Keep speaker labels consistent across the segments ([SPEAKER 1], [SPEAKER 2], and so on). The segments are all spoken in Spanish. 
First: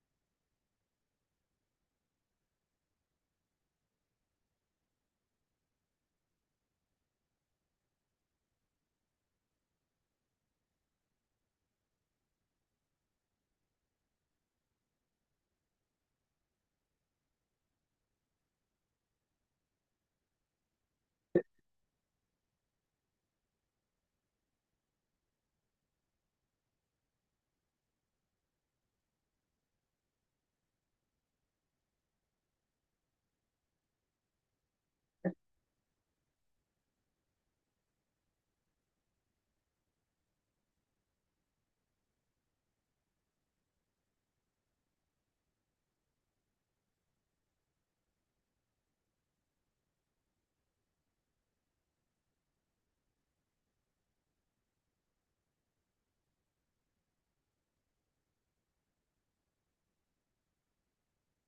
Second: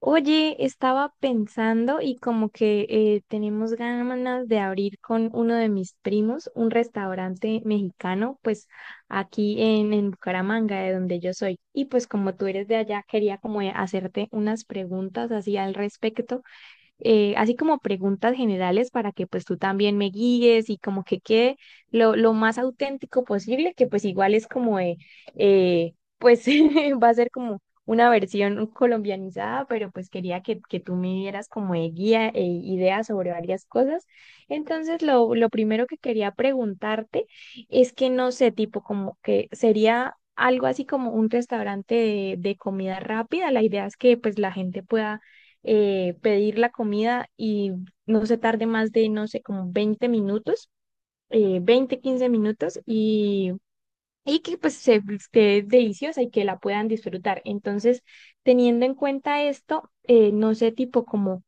[SPEAKER 1] Oye, estaba pensando y como que tenemos ganas de abrir con uno de mis primos un restaurante mexicano, pues aquí en Bucaramanga, de donde yo soy. Y pues como tú eres de allá, quería como hacerte unas preguntas así al respecto, así como preguntas generales para que pues tú también me guíes y como que quede lo más auténtico posible, que pues igual es pues va a ser como una versión colombianizada, pero pues quería que tú me dieras como de guía e ideas sobre varias cosas. Entonces, lo primero que quería preguntarte es que no sé, tipo como que sería algo así como un restaurante de comida rápida. La idea es que pues la gente pueda pedir la comida y no se tarde más de, no sé, como 20 minutos, 20, 15 minutos, y que pues se esté deliciosa y que la puedan disfrutar. Entonces, teniendo en cuenta esto, no sé, tipo como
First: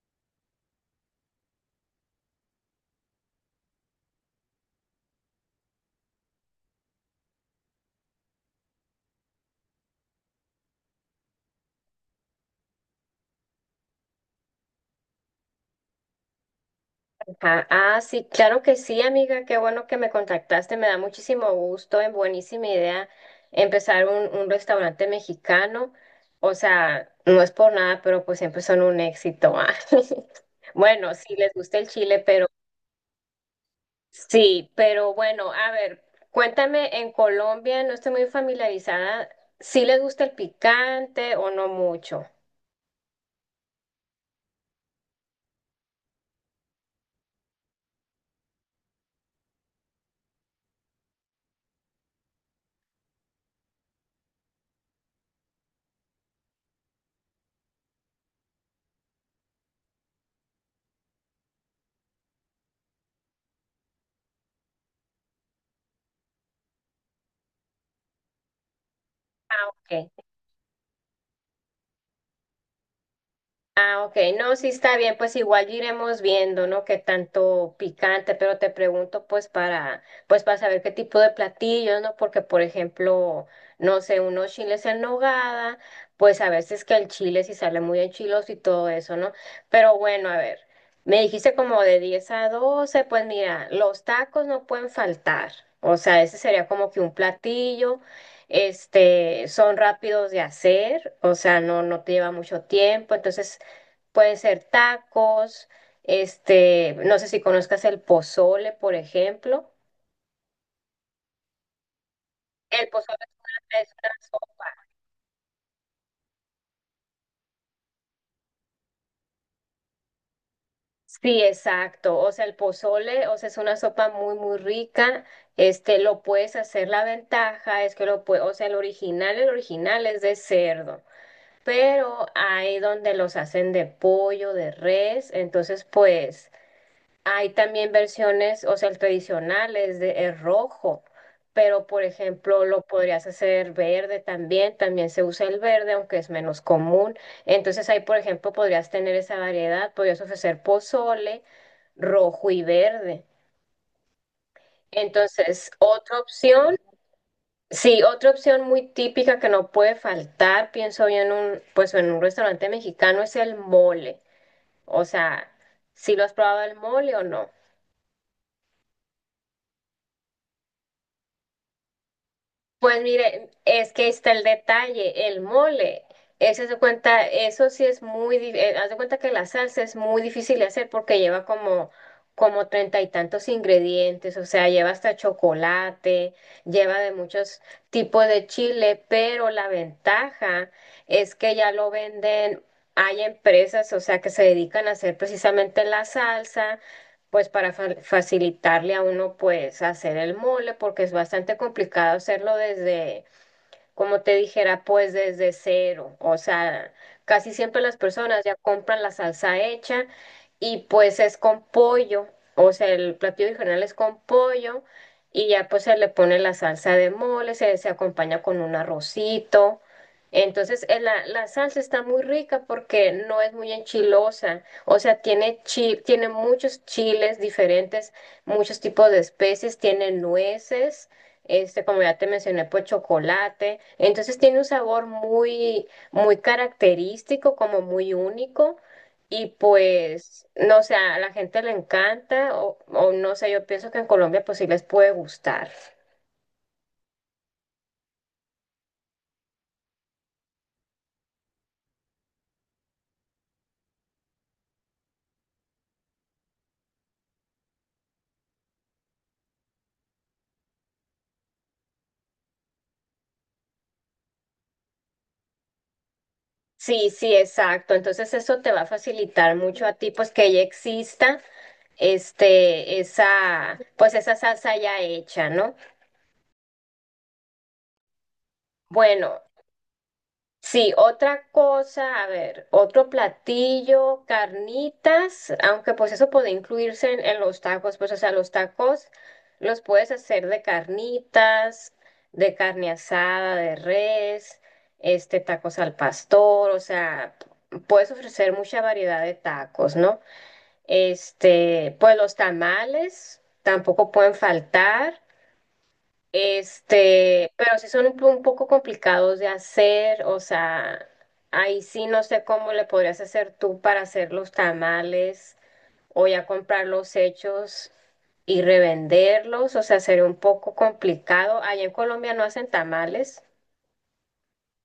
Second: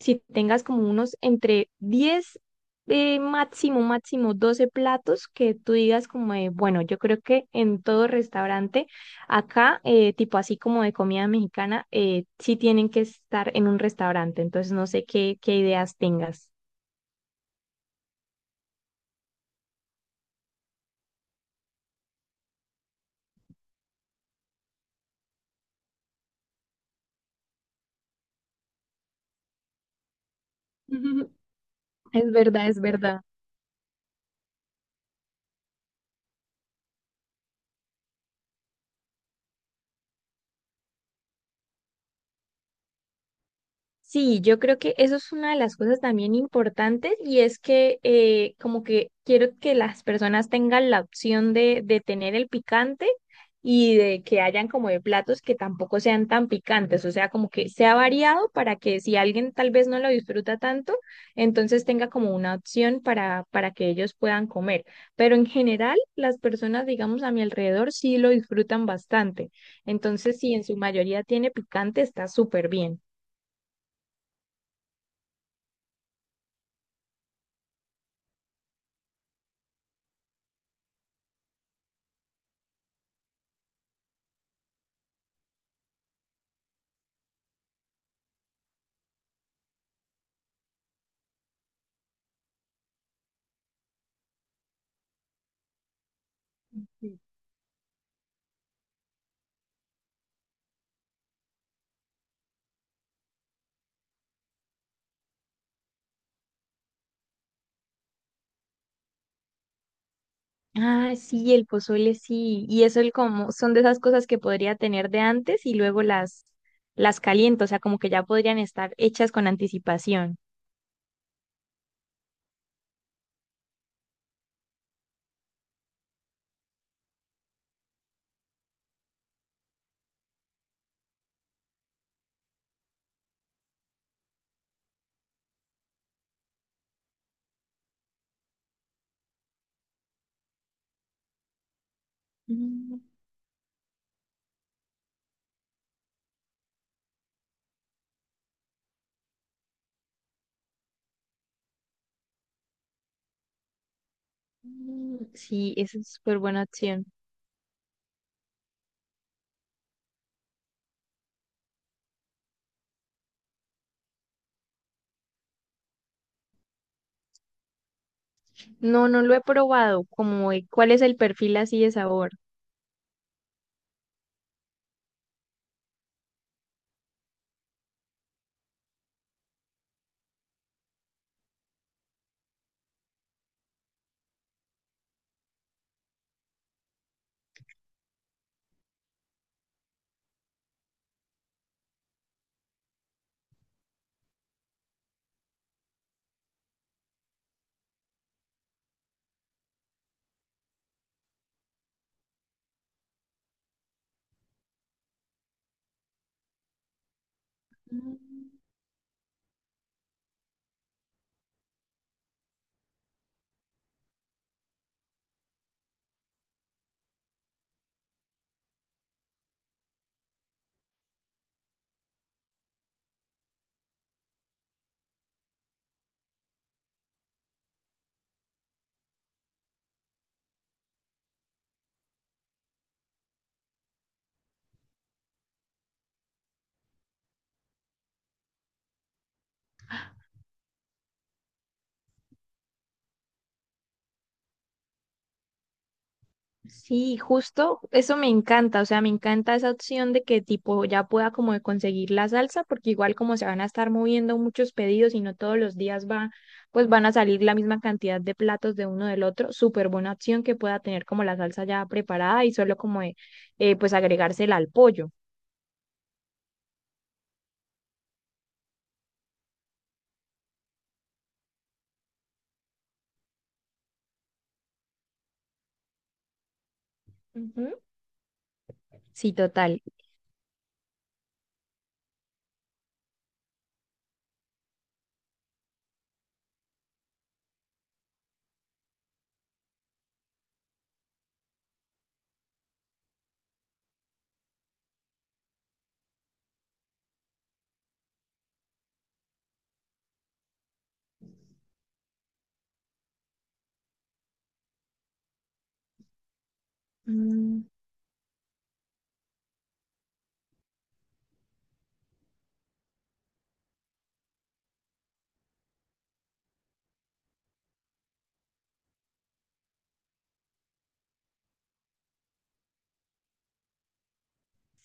[SPEAKER 1] si tengas como unos entre 10, máximo, máximo 12 platos que tú digas como de, bueno, yo creo que en todo restaurante acá, tipo así como de comida mexicana, sí tienen que estar en un restaurante. Entonces no sé qué ideas tengas.
[SPEAKER 2] Ah, sí, claro que sí, amiga, qué bueno que me contactaste, me da muchísimo gusto, es buenísima idea empezar un restaurante mexicano, o sea, no es por nada, pero pues siempre son un éxito. Ah. Bueno, sí, les gusta el chile,
[SPEAKER 1] Es
[SPEAKER 2] pero
[SPEAKER 1] verdad, es verdad.
[SPEAKER 2] sí, pero bueno, a ver, cuéntame, en Colombia no estoy muy familiarizada, ¿sí les gusta el picante o no mucho?
[SPEAKER 1] Sí, yo creo que eso es una de las cosas también importantes y es que como que quiero que las personas tengan la opción de tener el picante y de que hayan como de platos que tampoco sean tan picantes, o sea, como que sea variado para que si alguien tal vez no lo disfruta tanto, entonces tenga como una opción para que ellos puedan comer. Pero en general, las personas, digamos, a mi alrededor sí lo disfrutan bastante.
[SPEAKER 2] Ah, ok.
[SPEAKER 1] Entonces, si en su mayoría tiene picante, está súper bien.
[SPEAKER 2] Ah, ok, no, sí está bien, pues igual iremos viendo, ¿no? Qué tanto picante, pero te pregunto pues para saber qué tipo de platillos, ¿no? Porque por ejemplo, no sé, unos chiles en nogada, pues a veces que el chile sí sale muy enchiloso y todo eso, ¿no? Pero bueno, a ver, me dijiste como de 10 a 12. Pues mira, los tacos no pueden faltar, o sea, ese sería como que un platillo. Este, son rápidos de hacer, o sea, no te lleva mucho tiempo, entonces pueden ser tacos, este, no sé si conozcas el pozole, por ejemplo.
[SPEAKER 1] Ah, sí, el pozole sí. Y
[SPEAKER 2] El
[SPEAKER 1] eso el
[SPEAKER 2] pozole
[SPEAKER 1] como son de
[SPEAKER 2] es
[SPEAKER 1] esas
[SPEAKER 2] una
[SPEAKER 1] cosas que podría
[SPEAKER 2] sopa.
[SPEAKER 1] tener de antes y luego las caliento, o sea, como que ya podrían estar hechas con anticipación.
[SPEAKER 2] Sí, exacto. O sea, el pozole, o sea, es una sopa muy, muy rica. Este, lo puedes hacer, la ventaja es que lo puedes, o sea, el original es de cerdo, pero hay donde los hacen de pollo, de res, entonces, pues. Hay también versiones, o sea, el tradicional es de es rojo, pero por ejemplo lo
[SPEAKER 1] Mm,
[SPEAKER 2] podrías hacer verde también, también se usa el verde, aunque es menos común. Entonces ahí, por ejemplo, podrías tener esa variedad, podrías ofrecer pozole rojo y verde.
[SPEAKER 1] mm,
[SPEAKER 2] Entonces,
[SPEAKER 1] sí, esa es
[SPEAKER 2] otra
[SPEAKER 1] súper buena
[SPEAKER 2] opción,
[SPEAKER 1] opción.
[SPEAKER 2] sí, otra opción muy típica que no puede faltar, pienso yo en un, pues en un restaurante mexicano es el mole. O sea, ¿si lo has probado el mole o no?
[SPEAKER 1] No, no lo he probado, como de- cuál es el perfil así de sabor.
[SPEAKER 2] Pues mire, es que ahí está el detalle, el mole. Ese se cuenta, eso sí es haz de cuenta que la salsa es muy difícil de hacer porque lleva como 30 y tantos ingredientes, o sea, lleva hasta chocolate, lleva de muchos tipos de chile, pero la ventaja es que ya lo venden, hay empresas, o sea, que se dedican a hacer precisamente la salsa pues para facilitarle a uno pues hacer el mole, porque es bastante complicado hacerlo desde como te dijera, pues desde cero. O sea, casi siempre las
[SPEAKER 1] Mm.
[SPEAKER 2] personas ya compran la salsa hecha y pues es con pollo. O sea, el platillo original es con pollo y ya pues se le pone la salsa de mole, se acompaña con un arrocito. Entonces, la salsa está muy rica porque no es muy enchilosa. O sea, tiene muchos chiles diferentes, muchos tipos de especies, tiene nueces este, como ya te mencioné, pues chocolate. Entonces tiene un sabor muy, muy característico, como muy único. Y pues, no sé, a la gente le encanta o no sé, yo pienso que en Colombia pues sí les puede gustar.
[SPEAKER 1] Sí, justo, eso me encanta, o sea, me encanta esa opción de que tipo ya pueda como de conseguir la salsa, porque igual como se van a estar moviendo muchos pedidos y no todos los días va, pues van a salir la misma cantidad de platos de uno del otro, súper buena opción que pueda tener como la salsa ya preparada y solo como de, pues agregársela al pollo.
[SPEAKER 2] Sí, sí, exacto. Entonces eso te va a facilitar mucho a ti, pues que ya exista este, esa, pues esa salsa ya hecha, ¿no?
[SPEAKER 1] Ujú. Sí,
[SPEAKER 2] Bueno,
[SPEAKER 1] total.
[SPEAKER 2] sí, otra cosa, a ver, otro platillo, carnitas, aunque pues eso puede incluirse en los tacos, pues o sea, los tacos los puedes hacer de carnitas, de carne asada, de res, este, tacos al pastor, o sea, puedes ofrecer mucha variedad de tacos, ¿no? Este, pues los tamales tampoco pueden faltar. Este,
[SPEAKER 1] Mm,
[SPEAKER 2] pero sí son un poco complicados de hacer, o sea, ahí sí no sé cómo le podrías hacer tú para hacer los tamales o ya comprar los hechos y revenderlos, o sea, sería un poco complicado. Allá en Colombia no hacen tamales.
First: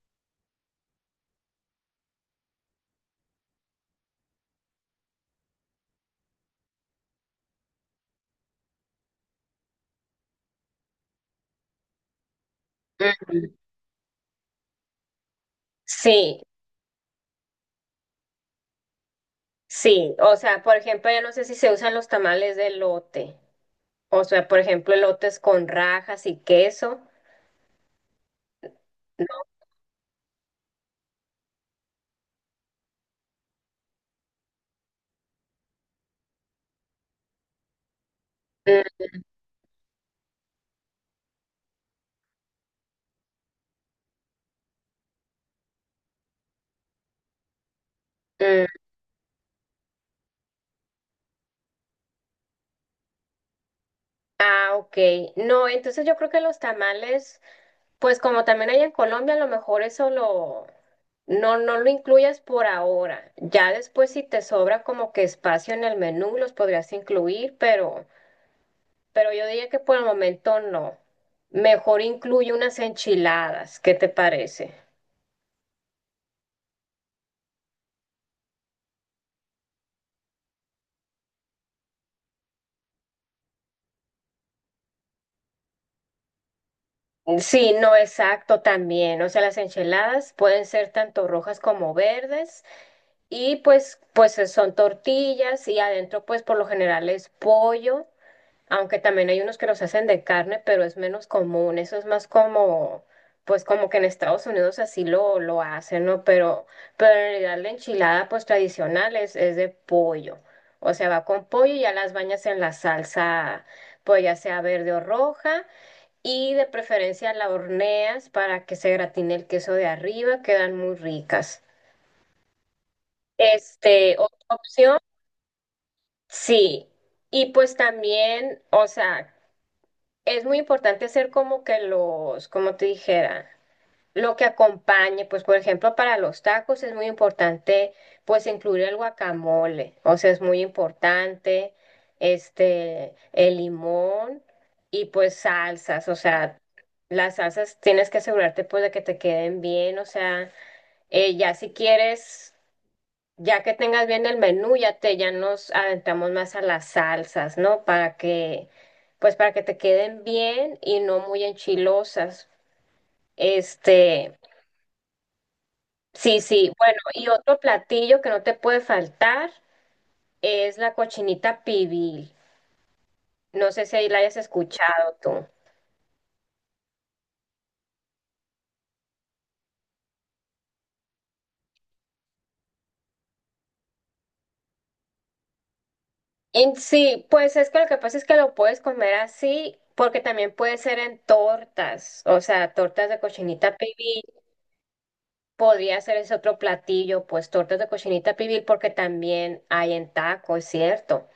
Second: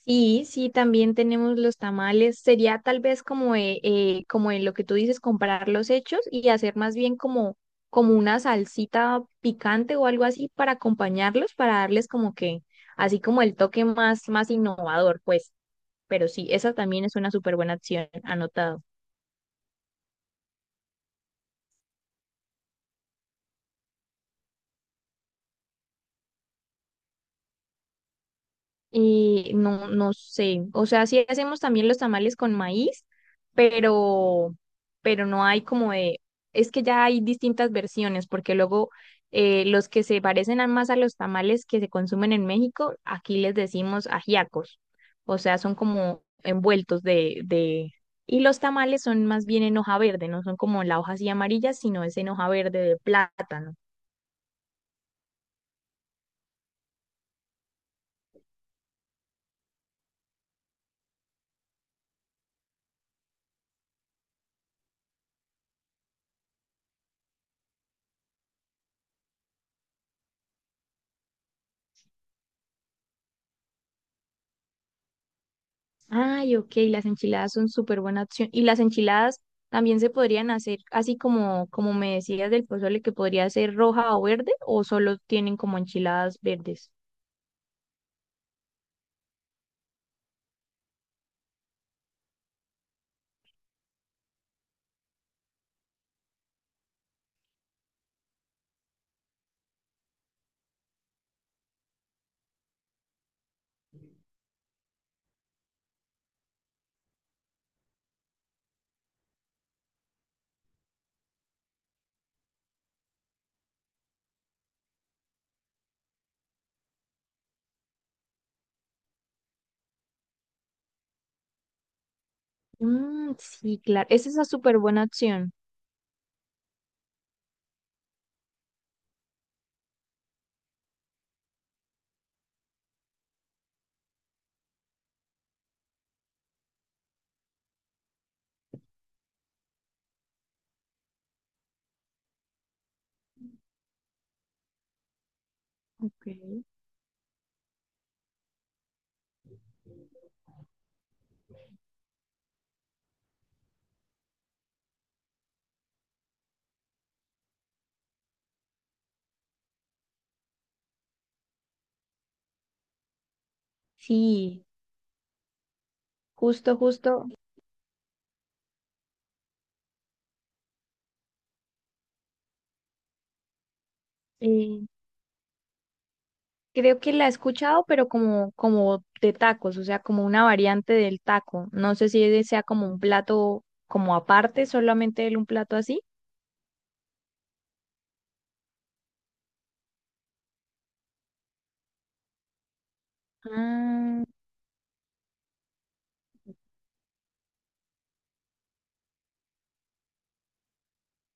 [SPEAKER 1] sí, sí, también tenemos los tamales. Sería tal vez como, como en lo que tú dices, comparar los hechos y hacer más bien como, como una salsita picante o algo así para acompañarlos, para darles como que, así como
[SPEAKER 2] Ujú.
[SPEAKER 1] el toque más, más innovador, pues. Pero
[SPEAKER 2] Sí,
[SPEAKER 1] sí, esa también es una súper buena opción, anotado.
[SPEAKER 2] sí, o sea, por ejemplo, ya no sé si se usan los tamales de lote, o sea, por ejemplo, elotes con rajas y queso.
[SPEAKER 1] Y no, no sé, o sea, sí hacemos también los tamales con maíz, pero, pero no hay como de, es que ya hay distintas versiones, porque luego
[SPEAKER 2] Mm,
[SPEAKER 1] los que se parecen a- más a los tamales que se consumen en México, aquí les decimos ajiacos, o sea, son como envueltos y los
[SPEAKER 2] mm,
[SPEAKER 1] tamales son más bien en hoja verde, no son como la hoja así amarilla, sino es en hoja verde de plátano.
[SPEAKER 2] ah, ok. No, entonces yo creo que los tamales, pues como también hay en Colombia, a lo mejor eso no lo incluyas por ahora. Ya después si te sobra como que espacio en el menú, los podrías incluir, pero yo diría que por el momento no. Mejor incluye unas enchiladas, ¿qué te parece?
[SPEAKER 1] Ay, ok, las enchiladas son súper buena opción. Y las enchiladas también se podrían hacer así como, como me decías del pozole, que podría ser roja o verde, o solo tienen como enchiladas verdes.
[SPEAKER 2] Sí, no, exacto, también. O sea, las enchiladas pueden ser tanto rojas como verdes. Y pues, pues son tortillas y adentro pues por lo general es pollo, aunque también hay unos que los hacen de carne, pero es menos común, eso es más como, pues como que en Estados Unidos así lo hacen, ¿no? Pero en realidad la enchilada pues tradicional es de pollo, o sea, va con pollo y ya las bañas en la salsa, pues ya sea verde o roja, y de preferencia la horneas para que se gratine el queso de arriba, quedan muy ricas.
[SPEAKER 1] Mm, sí, claro,
[SPEAKER 2] Este,
[SPEAKER 1] esa es una
[SPEAKER 2] otra
[SPEAKER 1] súper
[SPEAKER 2] opción
[SPEAKER 1] buena opción.
[SPEAKER 2] sí, y pues también, o sea, es muy importante hacer como que los, como te dijera, lo que acompañe, pues por ejemplo para los tacos es muy importante pues incluir el guacamole, o sea, es muy importante este, el limón y pues salsas, o
[SPEAKER 1] Ok.
[SPEAKER 2] sea, las salsas tienes que asegurarte pues de que te queden bien, o sea, ya si quieres... Ya que tengas bien el menú, ya nos adentramos más a las salsas, ¿no? Para que, pues para que te queden bien y no muy enchilosas. Este,
[SPEAKER 1] Sí,
[SPEAKER 2] sí, sí.
[SPEAKER 1] justo,
[SPEAKER 2] Bueno,
[SPEAKER 1] justo.
[SPEAKER 2] y otro platillo que no te puede faltar es la cochinita pibil. No sé si ahí la hayas
[SPEAKER 1] Eh,
[SPEAKER 2] escuchado tú.
[SPEAKER 1] creo que la he escuchado, pero como, como de tacos, o sea, como una variante del taco. No sé si ese sea como un plato como aparte, solamente el- un plato así.
[SPEAKER 2] En sí, pues es que lo que pasa es que lo puedes comer así, porque también puede ser en tortas, o sea, tortas de cochinita pibil.
[SPEAKER 1] Ah.
[SPEAKER 2] Podría ser ese otro platillo, pues tortas de cochinita pibil, porque también hay en taco, es cierto.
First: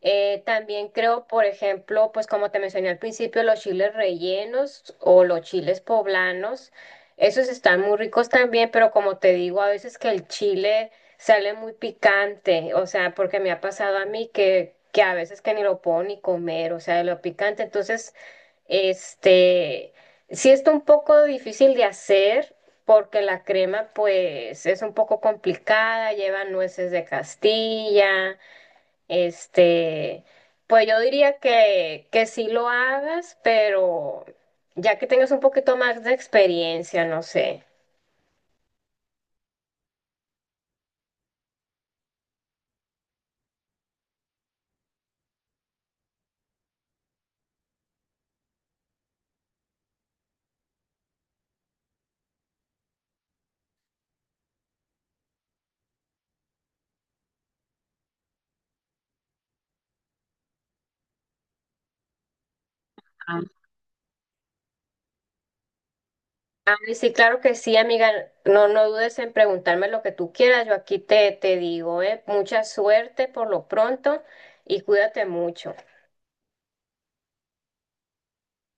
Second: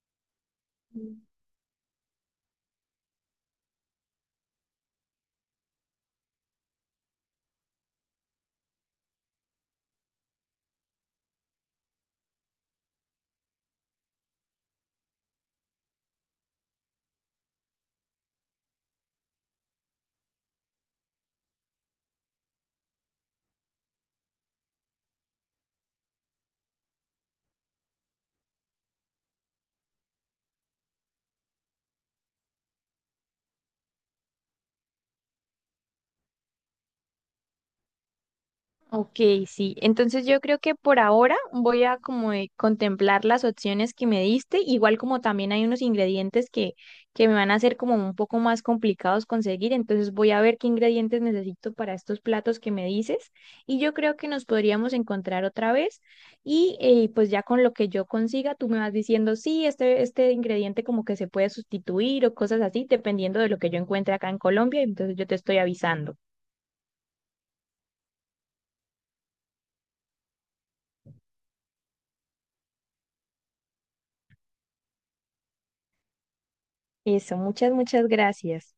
[SPEAKER 2] También
[SPEAKER 1] Mm.
[SPEAKER 2] creo, por ejemplo, pues como te mencioné al principio, los chiles rellenos o los chiles poblanos, esos están muy ricos también, pero como te digo, a veces que el chile sale muy picante, o sea, porque me ha pasado a mí que a veces que ni lo puedo ni comer, o sea, de lo picante, entonces, este, sí está un poco difícil de hacer. Porque la crema, pues, es un poco complicada, lleva nueces de Castilla, este, pues yo diría que sí lo hagas, pero ya que tengas un poquito más de experiencia, no sé.
[SPEAKER 1] Ok, sí. Entonces yo creo que por ahora voy a como contemplar las opciones que me diste, igual como también hay unos ingredientes que me van a hacer como un poco más complicados conseguir, entonces voy a ver qué ingredientes necesito para estos platos que me dices y yo creo que nos podríamos encontrar otra vez y pues ya con lo que yo consiga tú me vas diciendo, sí, este ingrediente como que se puede sustituir o cosas así, dependiendo
[SPEAKER 2] Ah,
[SPEAKER 1] de lo que yo encuentre acá en Colombia, entonces yo te estoy avisando.
[SPEAKER 2] ay, sí, claro que sí, amiga. No, no dudes en preguntarme lo que tú quieras. Yo aquí te digo, mucha suerte por lo pronto y cuídate mucho.
[SPEAKER 1] Eso, muchas, muchas gracias.